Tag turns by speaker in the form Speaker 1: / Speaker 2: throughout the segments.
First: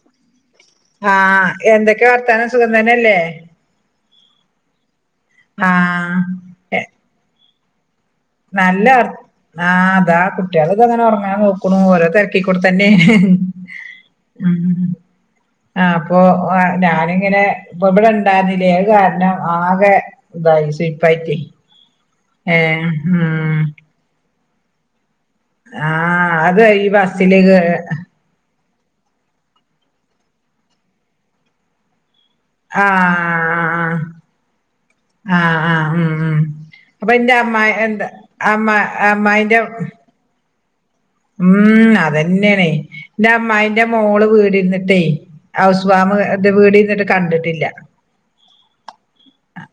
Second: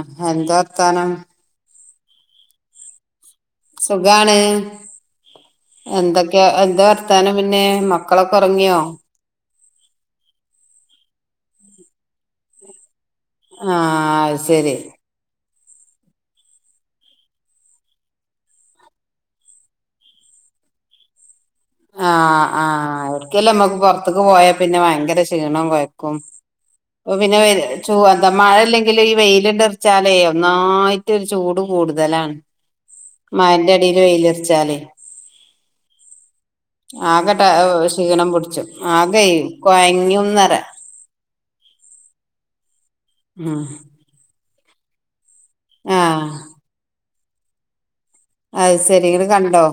Speaker 1: ആ എന്താ വർത്താനം
Speaker 2: ക്കെ വർത്താനം സുഖം തനല്ലേ
Speaker 1: സുഖാണ്
Speaker 2: ആഹ്
Speaker 1: എന്തൊക്കെയ
Speaker 2: എ
Speaker 1: എന്താ വർത്താനം പിന്നെ മക്ക മക്കളൊക്കെ ഉറങ്ങിയോ
Speaker 2: നല്ല വർ ആഹ് അതാ കുട്ടികളിത് അങ്ങനെ ഉറങ്ങാൻ നോക്കണുന്നു ഓരോ തിരക്കിടെ തന്നെ
Speaker 1: ആഹ് അത് ശരി
Speaker 2: ആ ആ അപ്പൊ ഞാനിങ്ങനെ ഇപ്പൊ ഇവിടെ ഇണ്ടായിരുന്നില്ലേ ഏത് കാരണം ആകെ ഇതായി സപ്പായിറ്റി
Speaker 1: ആഹ് ആഹ് അവർക്കല്ലേ നമ്മക്ക് പൊറത്ത്ക്ക് പോയം പിന്നെ ഭയങ്കരഷ് ക്ഷീണോം കൊയക്കും
Speaker 2: ആഹ് അത് ഈ
Speaker 1: ഇപ്‌പിന്നെ
Speaker 2: ബസ്സില് കേ
Speaker 1: വെയ് ചൂ എന്താ മയല്ലെങ്ക് ഇൻക്ക്ല്ലെ ഈ വെയില്ണ്ടർച്ചാലെ ഒന്നായിട്ടൊര് ചൂടു കൂട്തലാണ്.
Speaker 2: ആഹ്
Speaker 1: മയൻ്റെടീല് വെയിലർച്ചാലെ
Speaker 2: ആഹ് ആഹ് മ് മ്
Speaker 1: ആകട്ട ഏഹ് ക്ഷീണം പുട്ച്ച്.
Speaker 2: അമ്മ
Speaker 1: ആകെ കൊയങ്ങ്യുംന്നറിയ.
Speaker 2: മ് അതെന്നെണേ.
Speaker 1: ഉം
Speaker 2: ഇന്റമ്മായിൻ്റെ മോള് വീട് ഇന്ന്ട്ടേ അവുസ് വാമ്
Speaker 1: ആഹ്
Speaker 2: ഇത് വീടിര്ന്ന്ട്ട് കണ്ടിട്ടില്ല.
Speaker 1: അത് സെരി ഇങ്ങട്ട് കണ്ടോ?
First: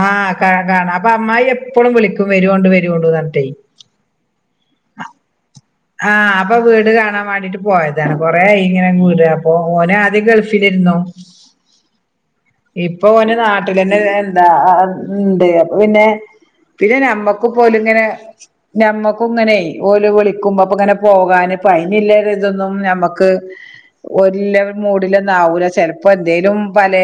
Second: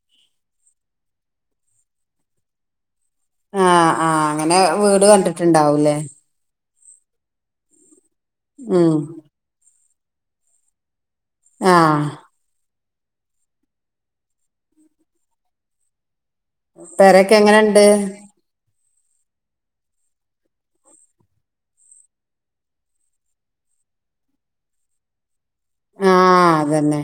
Speaker 2: ആ കാ കാണാപ്പ അമ്മായി എപ്പളും വിളിക്കും വെരോണ്ട് വെര്
Speaker 1: ആഹ് ആഹ് അങ്ങനെ വീട് കണ്ടിട്ട്ണ്ടാവും.
Speaker 2: ആ അപ്പ വീട് വീട് കാണാൻ വാണ്ടീട്ട് പോയ ത. കൊറേ ആയി ഇങ്ങനെ
Speaker 1: ഉം
Speaker 2: കൂട് അപ്പൊ ഓനാ ആ ദി ഗെൾഫിലേര്ന്നു.
Speaker 1: ആഹ്
Speaker 2: ഇപ്പോന് നാട്ടിലേന്നെ എന്താ ണ്ട് അപ്പ പിന്നെ പിന്നെ
Speaker 1: പെരൊക്കെ
Speaker 2: ഞമ്മക്കു
Speaker 1: എങ്ങനെണ്ട്
Speaker 2: പോല്ങ്ങനെ ഞമ്മക്കും ങ്ങനെ ഓല് വിളി ക്കുമ്പോ അപ്പങ്ങനെ പോകാന് അപ്പയ്ന്ല്ല ര് തൊന്നും ഞമ്മക്ക് ഓര് ല്ല മൂഡിലൊന്ന്
Speaker 1: ആ അതെന്നെ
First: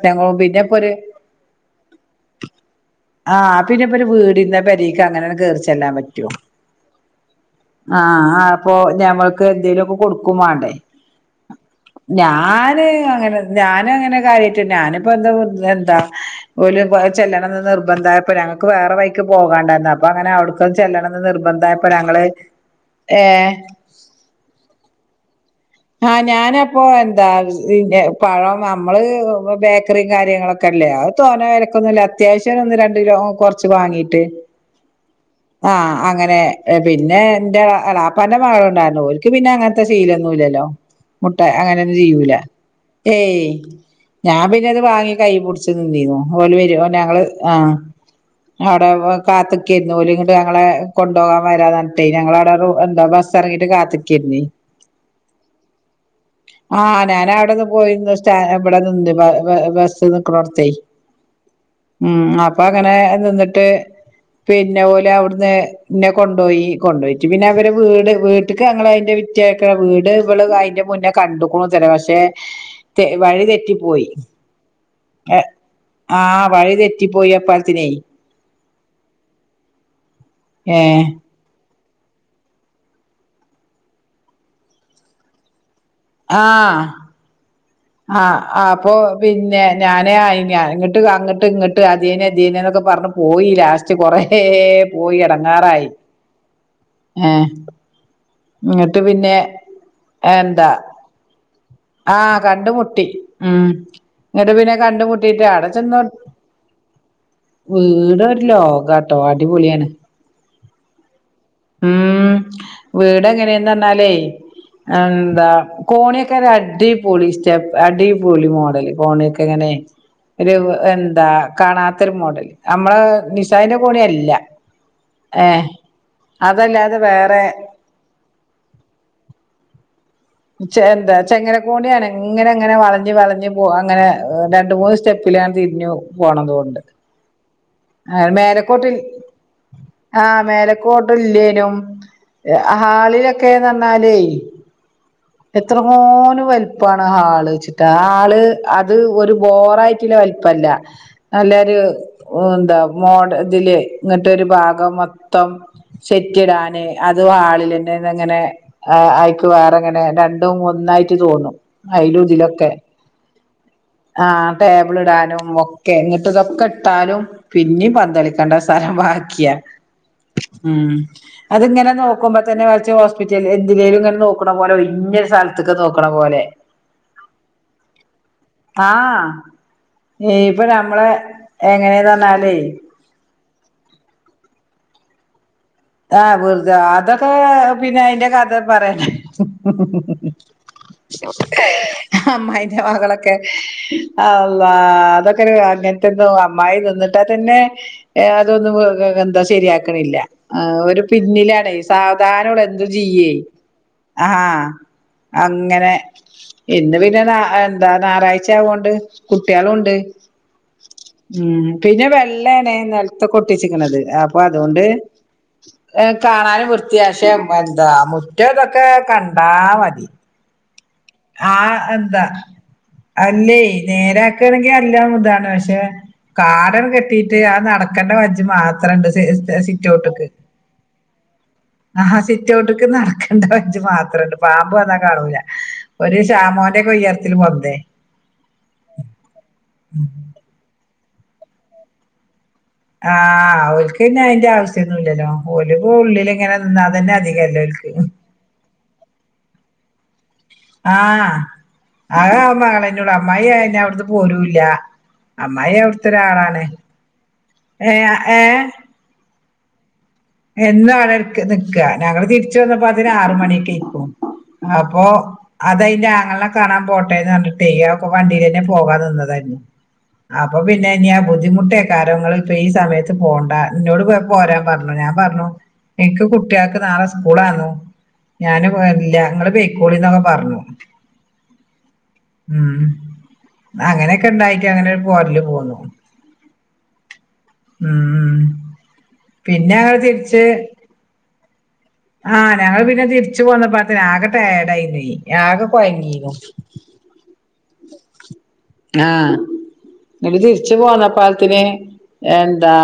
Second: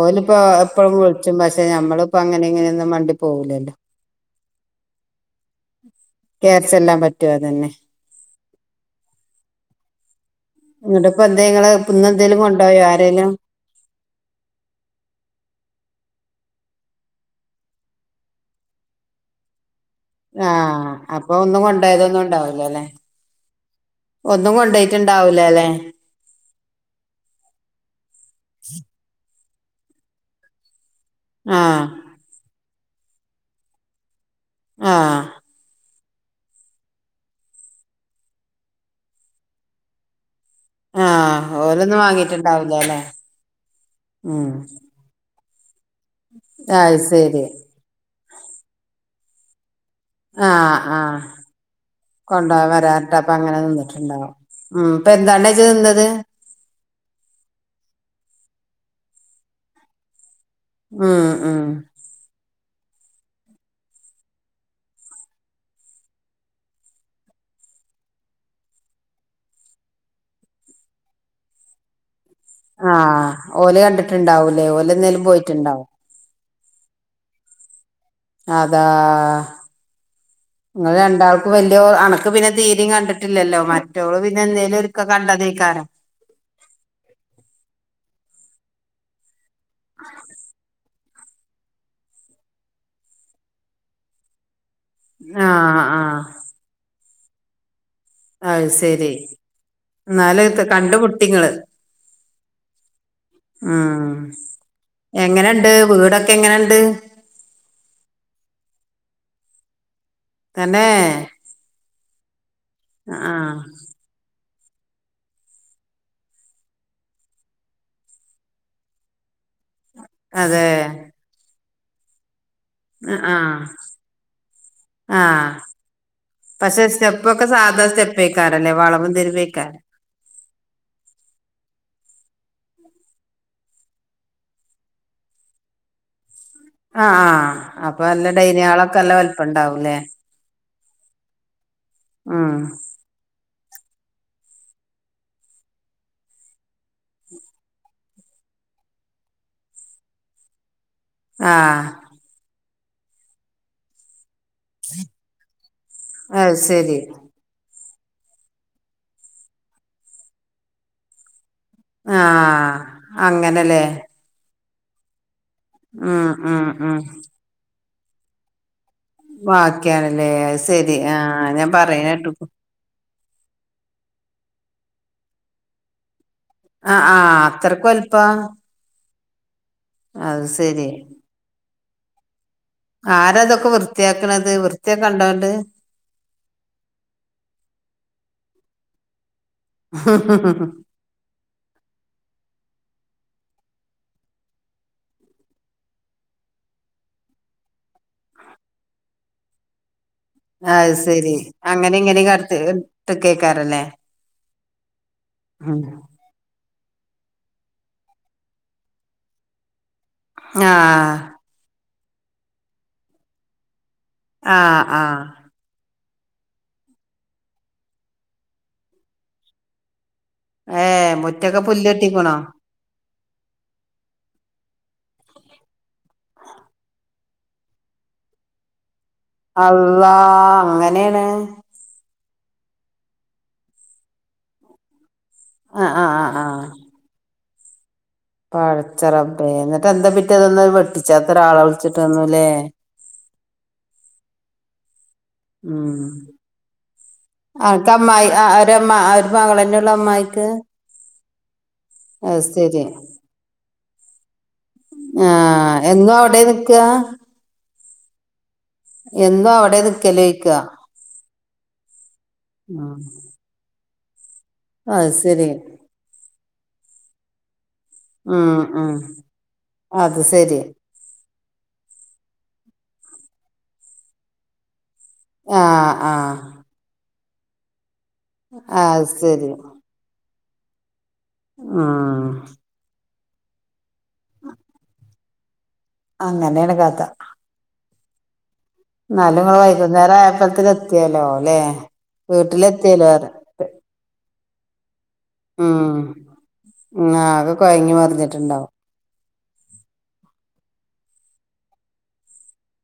Speaker 1: ഓല് പോ
Speaker 2: പിന്നെ ഇപ്പൊ ഒരു
Speaker 1: എപ്പളും വിൾച്ചും പക്ഷെ ഞമ്മളിപ്പോ അങ്ങനെ ഇങ്ങനൊന്നും മണ്ടി
Speaker 2: ആ
Speaker 1: പോവൂലല്ലോ
Speaker 2: പിന്നെപൊര് വ് വീടിര്ന്ന പെരീക്ക് അങ്ങനാങ്ങട്ട് കേറിച്ചെല്ലാ പറ്റ്
Speaker 1: കേർച്ചെല്ലാ പറ്റോ അതെന്നെ
Speaker 2: ആഹ് അപ്പൊ ഞമ്മക്ക് എന്തേലൊക്കെ കൊടുക് ക്കും മാണ്ടെ
Speaker 1: ഇന്നിട്ടിപ്പോ എന്തേ ഇങ്ങള് ഇന്നെന്തേലും കൊണ്ടോയോ
Speaker 2: ഞാന്
Speaker 1: ആരേലും
Speaker 2: അങ്ങനെ ഞാനങ്ങനെ കാര്യായിട്ട് ഞാനിപ്പോ എന്താ എന്താ ഓല് പോ ചെല്ലണന്ന് നിർ ബന്തായപ്പോ ഞങ്ങക്ക് വേറെ വൈക്ക് പോകാണ്ടായിര്ന്ന് അപ്
Speaker 1: ആ അപ്പൊ ഒന്നും കൊണ്ടോ യതൊന്നും
Speaker 2: ഞങ്ങള്
Speaker 1: ണ്ടാവൂലല്ലെ
Speaker 2: ഏഹ്
Speaker 1: ഒന്നും കൊണ്ടോയിട്ടാണ്ടാവ് ഇല്ലലേ
Speaker 2: ആ ഞാനപ്പൊ എന്താ പഴം അമ്മള് ബേക്കറിം കാര്യങ്ങളൊക്കെല്ലേ അത് തോന്നെ
Speaker 1: ആഹ്
Speaker 2: വേരാക്കമൊന്നുമില്ല അത്യാവശ്യ ഒന്ന് രണ്ട് കുറച്ച് വാങ്ങീട്ട്
Speaker 1: ആ
Speaker 2: ആഹ് അങ്ങനെ പിന്നെ എന്റെ ഇളപ്പന്റെ മക്കള് ഉണ്ടായിരുന്നു ഒരിക്ക് പിന്നെ അങ്ങനത്തെ ശീലൊന്നുമില്ലല്ലോ മുട്ട
Speaker 1: ആഹ്
Speaker 2: അങ്ങനെയൊന്നും
Speaker 1: ഓലൊന്നും
Speaker 2: ചെയ്യൂല
Speaker 1: വാങ്ങീട്ടുണ്ടാവൂലല്ലേ
Speaker 2: ഏയ് ഞാൻ
Speaker 1: ഉം
Speaker 2: പിന്നെ അത് വാങ്ങി കൈപിടി [inaudible] [unintelligible]
Speaker 1: അത് ശരി
Speaker 2: കാത്ത് ഒരേമ്മ് കൊണ്ട് ഞങ്ങളെ
Speaker 1: ആഹ് ആഹ്
Speaker 2: കൊണ്ടുപോകാൻ വേരാന്ന് പറഞ്ഞിട്ടേ ഞങ്ങള് അവിടെ
Speaker 1: കൊണ്ടോവാൻ
Speaker 2: എന്താ
Speaker 1: വരാർഞ്ഞിട്ട് അപ്പ
Speaker 2: ബസ്
Speaker 1: അങ്ങനെ
Speaker 2: ഇറങ്ങിട്ട്
Speaker 1: നിന്നിട്ടുണ്ടാവും
Speaker 2: കാത്തിക്കുന്നേ
Speaker 1: ഉം ഇപ്പ എന്താണ് ഇജ്ജ് നിന്നത്
Speaker 2: ആ ഞാന അവിടെന്ന് പോയിരുന്നു സാറ്റ [inaudible] [unintelligible]
Speaker 1: ഉം ഉം
Speaker 2: [unintelligible] അപ്പ അങ്ങനെ നിന്നിട്ട് പിന്നെ ഓളലാ അവിടുന്നെ നെ കൊണ്ടുപോയി കൊണ്ടുപോയിട്ട് പിന്നെ അവര് വീട് വീട്ടക്ക് ഞാങ്ങ അതിന്റെ വിറ്റക്ക [unintelligible]
Speaker 1: ആ ഓല് കണ്ടിട്ടുണ്ടാവൂല്ലേ ഓല് എന്തേലും പോയിട്ടുണ്ടാവും
Speaker 2: വഴിതെറ്റിപ്പോയിപ്പാലത്തിനെ
Speaker 1: അതാ നിങ്ങ
Speaker 2: ഏഹ്
Speaker 1: രണ്ടാൾക്ക് വല അനക്ക് പിന്നെ തീരം കണ്ടിട്ടില്ലല്ലോ മറ്റോള് പിന്നെ എന്തേലും ഒക്ക കണ്ട നീക്കാനാ
Speaker 2: ആ ആ ആ അപ്പൊ പിന്നെ ഞാനേ ആയിഞ അങ്ങോട്ട് ഇങ്ങിട്ട് അതേനെ അധനേ എന്നൊക്കെ പറഞ്ഞു പോയി ലാസ്റ്റ് കുറേ പോയി
Speaker 1: ആഹ്
Speaker 2: ഇടങ്ങാറായി
Speaker 1: ആഹ്
Speaker 2: ഏ
Speaker 1: അത്
Speaker 2: ഇങ്ങിട്ട്
Speaker 1: ശരി
Speaker 2: പിന്നെ
Speaker 1: എന്നാല്
Speaker 2: എന്താ
Speaker 1: കണ്ടുമുട്ടിങ്ങള്
Speaker 2: ആ കണ്ടുമുട്ടി ഉം ഇങ്ങട്ട് പിന്നെ കണ്ടുമുട്ടിട്ട് അടെ
Speaker 1: എങ്ങനെണ്ട്
Speaker 2: ചെന്ന്
Speaker 1: വീടൊക്കെ എങ്ങനെണ്ട്
Speaker 2: വീട ഒരു ലോക ട്ടോ അടിപൊളിയാണ്
Speaker 1: തന്നെ
Speaker 2: ഉം വീട്
Speaker 1: ആഹ്
Speaker 2: എങ്ങനെയെന്ന് അറിഞ്ഞാലേ എന്താ കോണിയൊക്കെ അടി പോളി സ്റ്റെപ്പ് അടി പോളി മോഡല് കോണിയൊക്കെ ഇങ്ങനെ ഒരു
Speaker 1: അതെ
Speaker 2: എന്താ കാണാത്തൊരു മോഡല് നമ്മള്
Speaker 1: ആഹ്
Speaker 2: നിസാദന്റെ കോണി അല്ല ഏ
Speaker 1: ആഹ് പക്ഷെ സ്റ്റെപ്പൊക്കെ സാധാ സ്റ്റെപ്പ് ക്കാറല്ലേ വളവം തരുവക്കാരം [unintelligible]
Speaker 2: ചെ ചങ്ങരകൊണിയാണ് ഇങ്ങനെ എങ്ങനെ വളഞ്ഞ് വളഞ്ഞ് അങ്ങനെ രണ്ട് മൂന്ന് സ്റ്റെപ്പിൽ പിരിഞ് പോ
Speaker 1: ആ ആ
Speaker 2: ആ മേലക്കോട്ട ആ മേലക്കോട്ടില്ലേനും
Speaker 1: ഉം
Speaker 2: ഹാളിലെ- ഒക്കെ നന്നാലേ എത്ര മോനും വലിപ്പമാണ് ആ ഹാള് ചിട്ടാഹാള് അത് ഒരു ബോറായിട്ടുള്ള വലിപ്പല്ല നല്ലരു
Speaker 1: ആഹ്
Speaker 2: ഓ എന്താ മോഡതില് ഇങ്ങ ട്ടൊരു ഭാഗം മൊത്തം സെറ്റി
Speaker 1: അത്
Speaker 2: ഇടാന്
Speaker 1: ശരി
Speaker 2: അതു ഹാളില് ങ്ങനെങ്ങനെ ആ അയ്ക്ക് വേറങ്ങനെ രണ്ടും ഒന്നായിട്ട് തോന്നും ഇതിലൊക്കെ
Speaker 1: ആഹ് അങ്ങനെലെ
Speaker 2: ടേബിള് ഇടാനും മൊക്കെ ഇങ്ങട്ട്തൊക്കെ
Speaker 1: ഉം ഉം
Speaker 2: ഇട്ടാലും പിന്നിം പ ദളിക്കണ്ടാസ് സാനം ബാക്കിയാ
Speaker 1: ബാക്കിയാണല്ലേ അത്
Speaker 2: ഉം
Speaker 1: ശരി ആഹ് ഞാൻ
Speaker 2: അത്ങ്ങനെ
Speaker 1: പറയണ കേട്ടു
Speaker 2: നോക്കുമ്പോ തന്നെ വച്ച് ഹോസ് പിറ്റേന്ന് എന്തിലേലുങ്ങനെ നോക്കണ പോലെ വരും ഇന്ന സല്ത്ക് നോക്കണ പോലെ
Speaker 1: ആ ആ അത്രക്കു അല്പ്പാ
Speaker 2: ഈപ്പ നമ്മളെ എങ്ങനേന്നെന്നാലേ
Speaker 1: ആരാതൊ ക്കെ വൃത്തിയാക്ക്‌ണത് വൃത്തിയ കണ്ടാണ്ട്
Speaker 2: ആഹ് വെർതെ അതൊക്കെ പിന്നെ അയ്ന്റെ കഥ പറയണ്ട അമ്മയി മകളൊക്കെ അള്ളാ അതൊക്കൊര് അങ്ങൻത്തൊക്ക ഒ അമ്മായി തിന്നിട്ടാ തന്നെ അതൊന്നും എന്താ ശരിയാക്ക് ണില്ല ആ
Speaker 1: അത്
Speaker 2: ഒരു
Speaker 1: ശരി
Speaker 2: പിന്നിലാണെ
Speaker 1: അങ്ങനെ ഇങ്ങനെ കടത്തി
Speaker 2: സാവ്ധാനൊട്ന്ന് ജീവ്യെ
Speaker 1: ഇട്ടക്കേക്കാരല്ലേ
Speaker 2: ആഹ് അങ്ങനെ
Speaker 1: ആഹ്
Speaker 2: ഇന്ന് പിന്നെ താ എന്താ ഞായറാഴ്ചയാവോണ്ട് കുട്ട്യേളുണ്ട്
Speaker 1: ആഹ്
Speaker 2: പിന്നെ വെള്ളേണെ നെൽത്തൊ കൊട്ടിച്ചിക്ക്ണത് അപ്പൊ
Speaker 1: ആഹ്
Speaker 2: അതുകൊണ്ട്
Speaker 1: ആഹ്
Speaker 2: ർ കാണാനും വൃത്തിയാ പക്ഷെ എന്താ മുറ്റം ഇതൊക്കെ കണ്ടാ മതി
Speaker 1: ഏഹ് മുറ്റൊക്കെ
Speaker 2: ആഹ
Speaker 1: പുല്ല്
Speaker 2: എന്താ
Speaker 1: കെട്ടിക്കണോ
Speaker 2: അല്ലേ നേരാക്കയാണെങ്കിൽ അല്ലാം ഇതാണ് പക്ഷെ കാടന കെട്ടീട്ട് ആ നടക്കേണ്ട വജ്ജ് മാത്രം
Speaker 1: അല്ലാ അങ്ങനെയാണ്
Speaker 2: റ്റോട്ടക്ക് നടക്കേണ്ട പ മാത്രംണ്ട് പാമ്പ് വന്നാ കാണൂല
Speaker 1: ആ
Speaker 2: ഒരു ഷാമോന്റെ ഒക്കെ ഉയരത്തിൽ വന്നു അ
Speaker 1: പഴച്ചറമ്പ എന്നി് എന്താ പറ്റിതൊന്ന വെട്ടിച്ച പത്ര ആളളിച്ചിട്ട് വന്നുല്ലേ
Speaker 2: ആഹ് ഒക്കന്ന അയിന്റെ ആവശ്യം
Speaker 1: ഉ
Speaker 2: തന്നെ അധികല്ലേ
Speaker 1: ആ്
Speaker 2: ഓൽക്ക്
Speaker 1: ഒമ്മ ഒരു മങ്ങളളന്നെ മ
Speaker 2: ആഹ ആഹ
Speaker 1: അത്
Speaker 2: ആഹ അ്ളെ എന്നോട് അമ്മായി അത്പല
Speaker 1: ആഹ എന്നോ അവിടെ നിക്ക
Speaker 2: ഏ ഏ
Speaker 1: എന്തോ അവിടന്ന്
Speaker 2: എന്ന വളർ ക്ക ഞങ്ങള് തിരിച്ച വന്നപ്പന് ആറ് മണിയൊക്ക ആയി പോകവും അപ്പൊ
Speaker 1: അത് ശരി
Speaker 2: അതല്ല അങ്ങ കാണാൻ പോട്ടെത ്യ ഒക്കെ
Speaker 1: ഉം
Speaker 2: വണ്ടിൽന്നെ പോകാ
Speaker 1: ഉം
Speaker 2: നിന്നതന്നെ
Speaker 1: അത്
Speaker 2: അപ്പൊ
Speaker 1: ശരി
Speaker 2: പിന്നെ ബുദ്ധിമുട്ടേക്കാര്യങ്ങങ്ങള് ഇപ്പൊ ഈ സമയത്ത് പോണ്ട എന്നോട് പോരാൻ പറഞ്ഞു ഞാൻ പറഞ്ഞു
Speaker 1: ആ ആ
Speaker 2: എനിക്ക് കുട്ടികൾക്ക് നാളെ കൂടായിന്നോ ഞാന്
Speaker 1: അത്
Speaker 2: എല്ല നിങ്ങള് പേ്ക്കോളിന്നൊക്കെ പറഞ്ഞു
Speaker 1: ആഹ
Speaker 2: അങ്ങനൊക്കെണ്ടാക്കും അങ്ങനെ പോരില് പോന്നു
Speaker 1: ആങ്ങനെകഥ
Speaker 2: ഉം ഉം
Speaker 1: നല്ലങ്ങ
Speaker 2: പിന്നെ
Speaker 1: വായിക്ക
Speaker 2: ഞങ്ങൾ
Speaker 1: വോയപ്പലത്തി എത്തിയാലോ അല്ലേ
Speaker 2: ആഹ ഞങ്ങള് പിന്നെ തിരിച്ച പോന്നപ്പ ഒകെ ഡായ ഡായി നെ കെ
Speaker 1: ഉം
Speaker 2: കുഴങ്ങീരുന്നു
Speaker 1: ഉം ആകെ കൊഴങ്ങി മറിഞ്ഞിട്ടുണ്ടാവും
Speaker 2: ആഹ ഇട്ട തിരിച്ചു പോന്നപ്പോ പ്പാലത്തിന് എന്താ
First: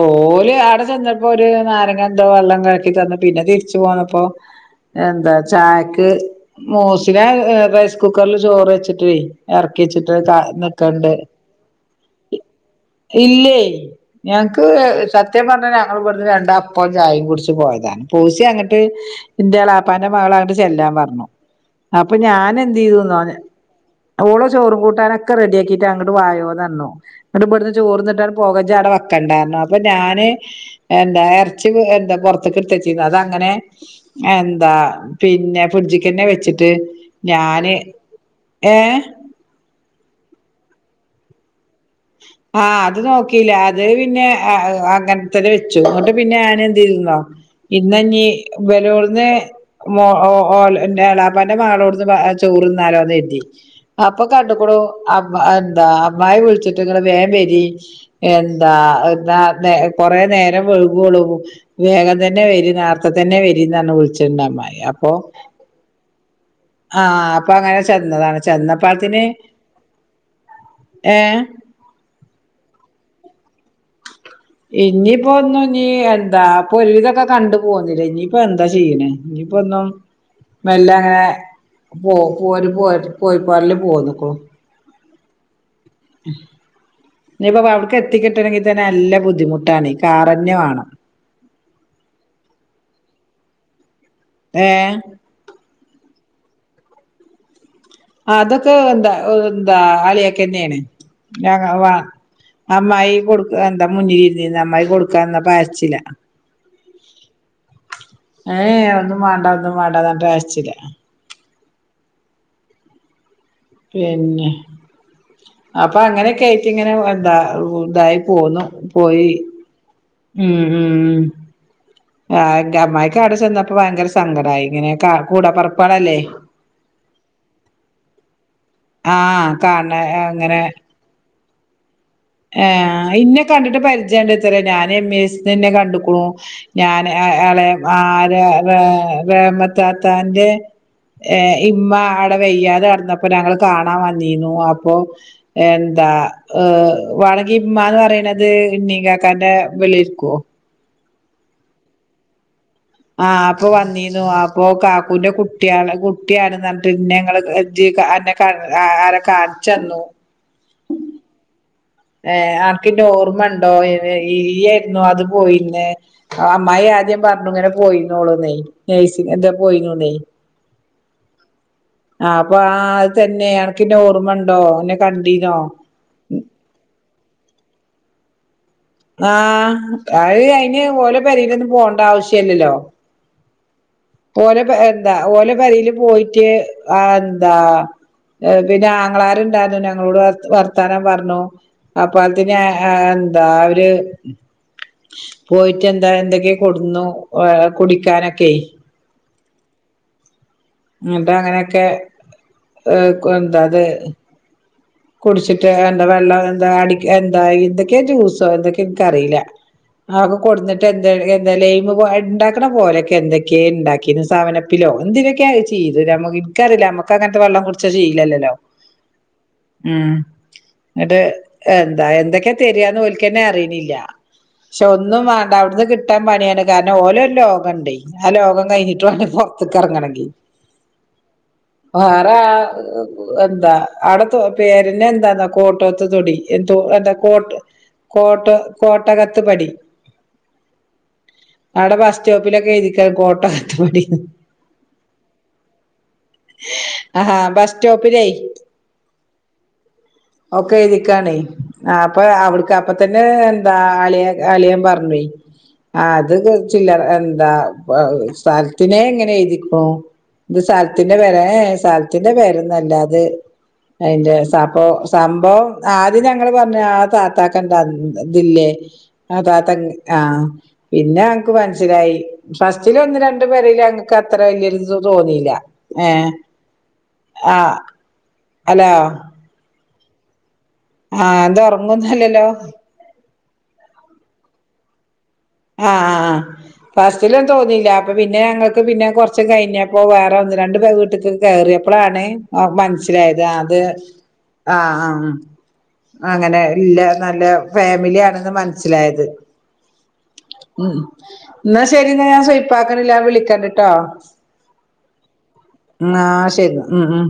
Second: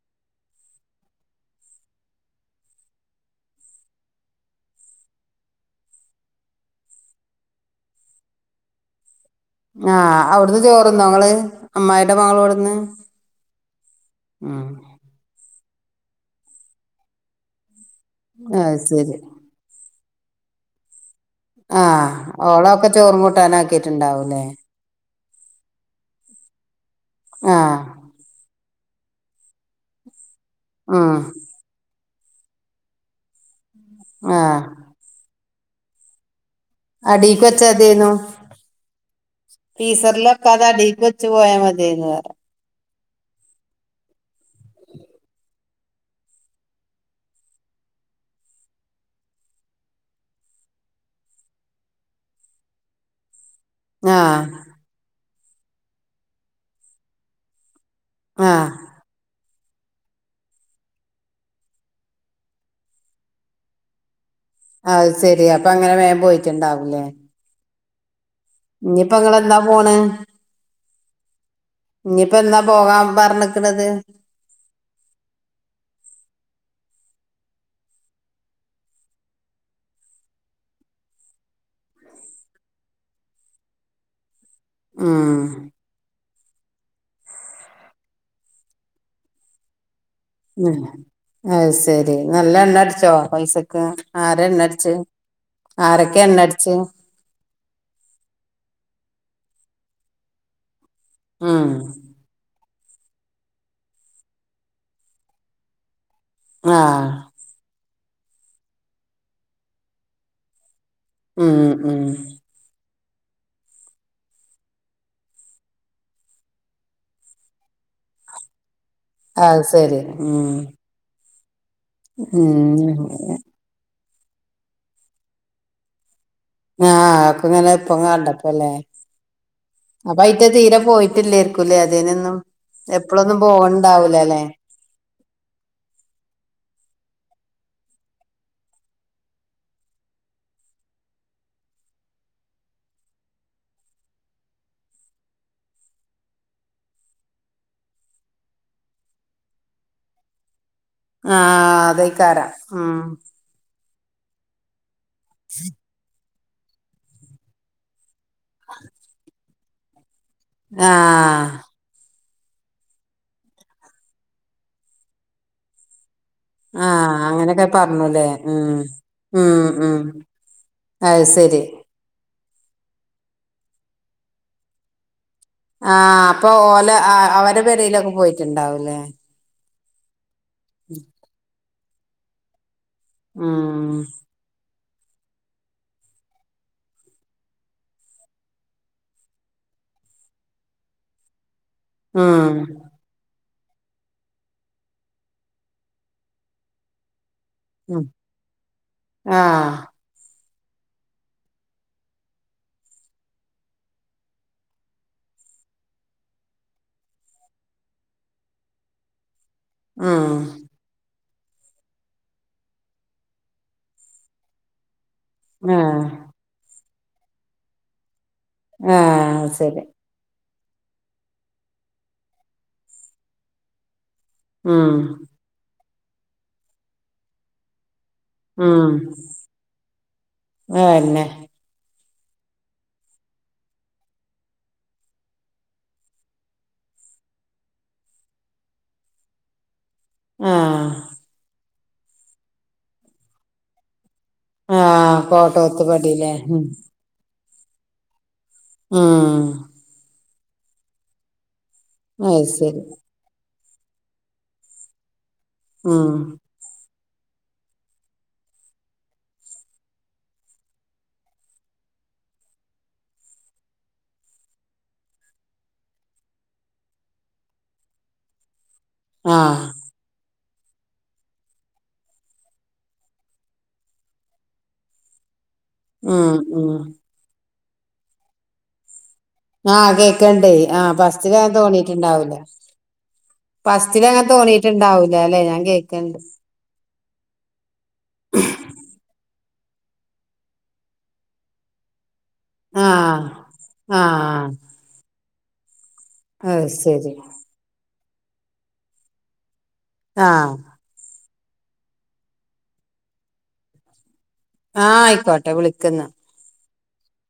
Speaker 2: ഓര് ആടെ ചെന്നപ്പോ ഒരു നാരങ്കന്തോ വെള്ളം ക തന്ന പിന്നെ തിരിച്ചു പോന്നപ്പോ എന്താ ചായക്ക് മോസിന റൈസ് കുക്കറിൽ ചോറ് വച്ചിട്ടേ ഇറക്കിച്ചിട്ട്
Speaker 1: ആഹ് അവിടുന്ന് ചോറുന്നോ
Speaker 2: നക്കണ്ട്
Speaker 1: ഇങ്ങള് അമ്മായിടെ മകളോട്ന്ന്
Speaker 2: ഇല്ലേ
Speaker 1: ഉം
Speaker 2: ഞങ്ങക്ക് സത്യം പറഞ്ഞ ടു രണ്ട് അപ്പം ചായ കു പോയതാണ് പോസി
Speaker 1: അത്
Speaker 2: അങ്ങിട്ട്
Speaker 1: ശരി
Speaker 2: ഇന്റ എ അപ്പന്റെ മകള അങ്ങട്ട് ചെല്ലാൻ പറഞ്ഞു
Speaker 1: ആഹ
Speaker 2: അപ്പൊ ഞാൻ
Speaker 1: ഓള
Speaker 2: എന്ത്
Speaker 1: ഒക്കെ ചോറ കു
Speaker 2: ചെയ്തുന്നോ
Speaker 1: ട്ടാന ആക്കിട്ടുണ്ടാവൂലേ
Speaker 2: ഒക്കെ റെഡിയാക്കിയിട്ട് അങ്ങട്ട് വായോന്നോ ഇവി ഇവിടുന്ന്
Speaker 1: ആഹ്
Speaker 2: ചോറ്ന്നിട്ടാണ് പോകാ ചാട ഒക്കണ്ടരുന്നു അപ്പൊ ഞാന്
Speaker 1: ഉം
Speaker 2: എന്താ ഇറച്ചി എന്താ അ കൃത് ചെയ്യുന്നത് അത അങ്ങനെ
Speaker 1: ആഹ്
Speaker 2: എന്താ പി പിന്നെുഡജിക്കന്നെ വെച്ചട്ട്
Speaker 1: അടീക്ക്
Speaker 2: ഞാന്
Speaker 1: വെച്ചതേന്നു
Speaker 2: ഏ
Speaker 1: ഈസറിലൊക്കെ അതാ അടിക്ക് വെച്ച് പോയാൽ മതി അതേ
Speaker 2: ആഹ് അത് നോക്കിയില്ല അത് പിന്നെ അങ്ങനത്തെ വെച്ചു അങ്ങോട്ട് പിന്നെ ഞന എന്തിരുന്നോ ഇന്നഞ്ഞീ വലോടന്ന് ഓ എളാപ്പാന്റെ മകളോന്ന് ചോറ്ന്നാലോന്ന് കരുതി അപ്പൊ
Speaker 1: ആഹ്
Speaker 2: കണ്ടക്കോ എന്താ ബായ വിളിച്ചിട്ട് ങ്ങൾ വേ മ്പരി
Speaker 1: ആഹ്
Speaker 2: എന്താ എന്താ കൊറേ നേരം ഒഴുകുള്ളൂ വേഗം തന്നെ വരും നേർത്ത തന്നെ വരി എ
Speaker 1: അത് ശരി അപ്പൊ അങ്ങനെ
Speaker 2: ആഹ അപ്പൊ അങ്ങനെ ചെന്നതാണ്
Speaker 1: ഇനിയിപ്പ
Speaker 2: ചെന്നപ്പാത്തിന്
Speaker 1: ഇങ്ങെന്താ പോണെ
Speaker 2: ഏ
Speaker 1: ഇനിയിപ്പോ എന്നാ പോകാൻ പറഞ്ഞ
Speaker 2: ഇനിപ്പോ ഒന്നു നീ എന്താ ഇപൊരുതൊക്കെ കണ്ടു പോന്നില്ലേ ഇനിയിപ്പോ എന്താ ചെയ്യണേ ഇനിയിപ്പോ ഒന്നും മെല്ല അങ്ങനെ പോ പോര് പോ പോയി പോറല് പോന്നേക്കൂ
Speaker 1: ആ
Speaker 2: നുപ്പൊ അവിടക്ക് എത്തിക്കിട്ടണെങ്കിൽ തന്നെ നല്ല ബുദ്ധിമുട്ടാണ് കാറന്നെ
Speaker 1: ഉം
Speaker 2: വേണം
Speaker 1: അത് ശരി നല്ല എണ്ണ അടിച്ചോ പൈസ ഒക്ക ആരാ എണ്ണ
Speaker 2: ഏ
Speaker 1: അടിച്ചതു ആരൊക്കെ എണ്ണ അടിച്ച്
Speaker 2: അതൊക്കെ എന്താ എന്താ അളിയൊക്കെ തന്നെയാണ് രക
Speaker 1: ഉം
Speaker 2: വ അമ്മായി കൊടുക്ക എന്താ മുന്നില ഇരുന്നീന്ന് അമ്മായി കൊടുക്കാന്ന പച്ചില്ല
Speaker 1: ആ
Speaker 2: ഏയ് ഒന്നും വാണ്ട ഒന്നും വാണ്ട എന്ന് പറഞട്ട് രാശിച്ചില്ലേ
Speaker 1: ഉം ഉ ഉം
Speaker 2: പിന്നെ അപ്പൊ അങ്ങനെക്കെ ആയിട്ട് ഇങ്ങനെ എന്താ ഇതായി പോന്നു പോയി
Speaker 1: അത് ശരി
Speaker 2: ഉം ഉം ഉ ആ എന്റ
Speaker 1: ഉം
Speaker 2: അമ്മായിക്ക് അവിടെ ചെന്നപ്പോ ഭയങ്കര സങ്കടായി ഇങ്ങനെക്ക കൂടപെറപ്പുകളല്ലേ
Speaker 1: ആ ക്ക് ഇങ്ങനെ ഇപ്പൊ കണ്ടണ്ട് ല്ലേ
Speaker 2: ആഹ് കാണ
Speaker 1: അപ്പ ഇയിറ്റ തീരെ പോയിട്ടില്ലേ [unintelligible]
Speaker 2: ആ ഇന്നെ കണ്ടിട്ട് പരിചയമണ്ട്
Speaker 1: പോവണ്ടാവൂലല്ലേ
Speaker 2: ഇത്ര ഞാൻ എം എസ്ന്നെ കണ്ട്ക്കണൂ ഞാൻ ആളെ ആര് ആ മേത്താത്താന്റെ ഇമ്മ അവിടെ വെയ്യാതെ കെടന്നപ്പോ ഞങ്ങള് കാണാൻ വന്നിരുന്നു അപ്പൊ എന്താ ഏ വാണകിമ്മ എന്ന് പറയുന്നത് നീ കാക്കാന്റെ വെളിരിക്കുവോ
Speaker 1: ആ അതേക്കാരം ഉം
Speaker 2: ആ അപ്പൊ വന്നി ലോ ആപ്പോ കാ ഓന്റെ കുട്ടിയാണ് കുട്ടിയാണ് ന [unintelligible] ങ്ങള് ക അര കാല് ചെന്നു
Speaker 1: ആഹ്
Speaker 2: ഏ ആർക്കി ന്നെ ഓർമ്മ ഉണ്ടോ ഈയായിരുന്നോ അത് പോയില്ലേ അമ്മായി
Speaker 1: ആഹ്
Speaker 2: ആദ്യം പറഞ്ഞു
Speaker 1: അങ്ങനൊക്കെ
Speaker 2: ഇങ്ങനെ
Speaker 1: പറഞ്ഞുല്ലേ
Speaker 2: പോയിന്നോളു ന്നെ
Speaker 1: ഉം
Speaker 2: നഴ്സിംഗ് എന്തോ
Speaker 1: ഉം ഉം
Speaker 2: പോയിന്നുന്നെയ്
Speaker 1: അത് സെരി
Speaker 2: ആ അപ്പൊ ആ അത് തന്നെ അൻക്ക്ന്നെ ഓർമ്മണ്ടോ ന്നെ കണ്ടീ
Speaker 1: ആ അപ്പൊ ഓല ആ അവരെ പെരേലൊക്കെ പോയിട്ട്ണ്ടാവും
Speaker 2: ആഹ് ആ [unintelligible] അയിന് അയിന് ഓലോ പേരെലൊന്നും പോവണ്ട ആവശ്യവില്ലല്ലോ
Speaker 1: ആ
Speaker 2: പോനപ്പോ [unintelligible] എന്താ ഓലെ പേരെല് പോയിട്ട് ആ എന്താ പിന്നെ ആങ്ങളമ്മാരുണ്ടായിരുന്നു ഞങ്ങളോട് വ വർത്താനം പറഞ്ഞു അപ്പ
Speaker 1: ഉം
Speaker 2: അതിന് ആ ദാ അവര് പോയിട്ട് എന്താ എന്തൊക്കെയൊ കൊടുന്നു ഓ വെള്ളം കുടിക്കാനൊക്കെയെ
Speaker 1: ആഹ്
Speaker 2: എന്നിട്ട് അങ്ങനെയൊക്കെ ഏർ കൊ എന്താ അത് കുടിച്ചിട്ട് എന്താ വെള്ളം എന്താ അടി എന്താ എന്തൊക്കെയാ ജ്യൂസോ എന്തൊക്കെയ എനിക്കറിയില്ല
Speaker 1: ഉം
Speaker 2: അതൊക്ക കൊടുന്നിട്ട് എ [unintelligible] ന്ത എന്താല ഉ [unintelligible] ണ്ടാക്കണ പോലെയൊക്കെ എന്തൊക്കെയെ ഉണ്ടാക്കിന്ന് സെവനപ്പിലോ എന്തിനൊക്കെയ അത്
Speaker 1: ആ
Speaker 2: ചെയ്ത് നമ്മക്ക് എന്ക്കറിയില്ല ഞമ്മക്ക് അക്ക അങ്ങത്തെ വെള്ളം കുടിച്ചാ ചെയ്ല്ലോ
Speaker 1: ആ സെരി
Speaker 2: ഉം എങ്ങിട്ട് എന്താ എന്തൊക്കെയാ തരിയാന്ന് ഓൽക്ക്‌ തന്നെ അറിയണില്ല പക്ഷെ
Speaker 1: ഉം
Speaker 2: ഒന്നും വേണ്ട അവിടുന്ന് കിട്ട് കിട്ടാൻ പണിയാണ് കാരണം ഓലോ ഒരു ലോകണ്ടെ ആ ലോകം
Speaker 1: ഉം
Speaker 2: കഴിഞ്ഞിട്ട് വേണം പൊറത്തക്ക് എറങ്ങണെങ്കി
Speaker 1: അതന്നെ
Speaker 2: വേറെ എന്താ ആടെ പേരിനെ എന്താന്നാ കോട്ടത്ത് തൊടി എന്ത എന്താ കോട്ട് കോട്ടോ കോട്ടകത്ത് പടി
Speaker 1: ആഹ്
Speaker 2: അവിടെ ബസ് സ്റ്റോപ്പിലൊക്കെ എഴുതിക്കാ കോട്ടകത്ത് പടീന്ന്
Speaker 1: ആഹ് കോട്ടോത്ത് പടീല്ലേ
Speaker 2: ആഹാ ബസ് സ്റ്റോപ്പിലേ
Speaker 1: ആഹ്
Speaker 2: ഒക്കെ എഴുതിക്കാണേ ആ അപ്പൊ
Speaker 1: അത്
Speaker 2: അവിടുക്ക്
Speaker 1: ശരി
Speaker 2: അപ്പ തന്നെ എന്ത് എന്താ അളിയൻ അളിയൻ പറഞ്ഞുവേ
Speaker 1: ഉം
Speaker 2: ആഹ് അത് ക് ചില്ലറ എന്താ സഥലത്തിനേ എങ്ങനെ എയ്തിക്കുണു ഇത് സഥലത്തിന്റെ പേര സഥലത്തിന്റെ പേരൊന്നല്ല അതിന്റെസാപ്പോ സംഭവം ആദ്യം ഞങ്ങള് പറഞ്ഞു ആ താത്താക്കെന്താ ഇതില്ലേ? ആ താത്തങ്ങനെ ആഹ പിന്നെ ങ്ങക്ക് മനസ്സിലായി ഫസ്റ്റില ഒന്ന് രണ്ടു പേരും അക്ക് അത്ര വല്യൊരു ഇത് തോന്നിയില്ല ഏ
Speaker 1: ഉം ഉ
Speaker 2: ആ ഹലോ
Speaker 1: ആഹ കേക്കണ്ടേ ആഹ
Speaker 2: ആ
Speaker 1: ഫസ്റ്റിലങ്ങൻ
Speaker 2: എന്താ
Speaker 1: തോന്നീയിട്ടുണ്ടാവൂല
Speaker 2: ഉറങ്ങൊന്നുല്ലല്ലോ
Speaker 1: ഫസ്റ്റിലങ്ങെ തോന്നീട്ട ണ്ടാവും
Speaker 2: ആഹ് ആ ഫസ്റ്റിലന്ന തോന്നില്ല അപ്പൊ പിന്നെ ഞങ്ങൾക്ക് പിന്നെ കൊറ കുറച്ച കഴിഞ്ഞപ്പോ വേറെ ഒന്ന് രണ്ടു പേർ വീട്ടിലക്ക് കയറി എപ്പഴാണ് ആ മനസ്സിലായത് അത്
Speaker 1: ആ
Speaker 2: ആഹ ആഹ അങ്ങനെ
Speaker 1: അത്
Speaker 2: ഇല്ല
Speaker 1: ശരി
Speaker 2: നല്ല ഫാമി ഫാമിലിയ ആണെന്ന് മനസ്സിലായത്
Speaker 1: ആഹ
Speaker 2: ഉം എന്നാ ശരി എന്ന ഞാൻ സുയിപ്പാക്കണില്ല വിളിക്കണ്ടിട്ടോ
Speaker 1: ആഹ ആയിക്കോട്ടെ വിളിക്കുന്നാ
Speaker 2: ആ ആ ശെരി ഉം ഉ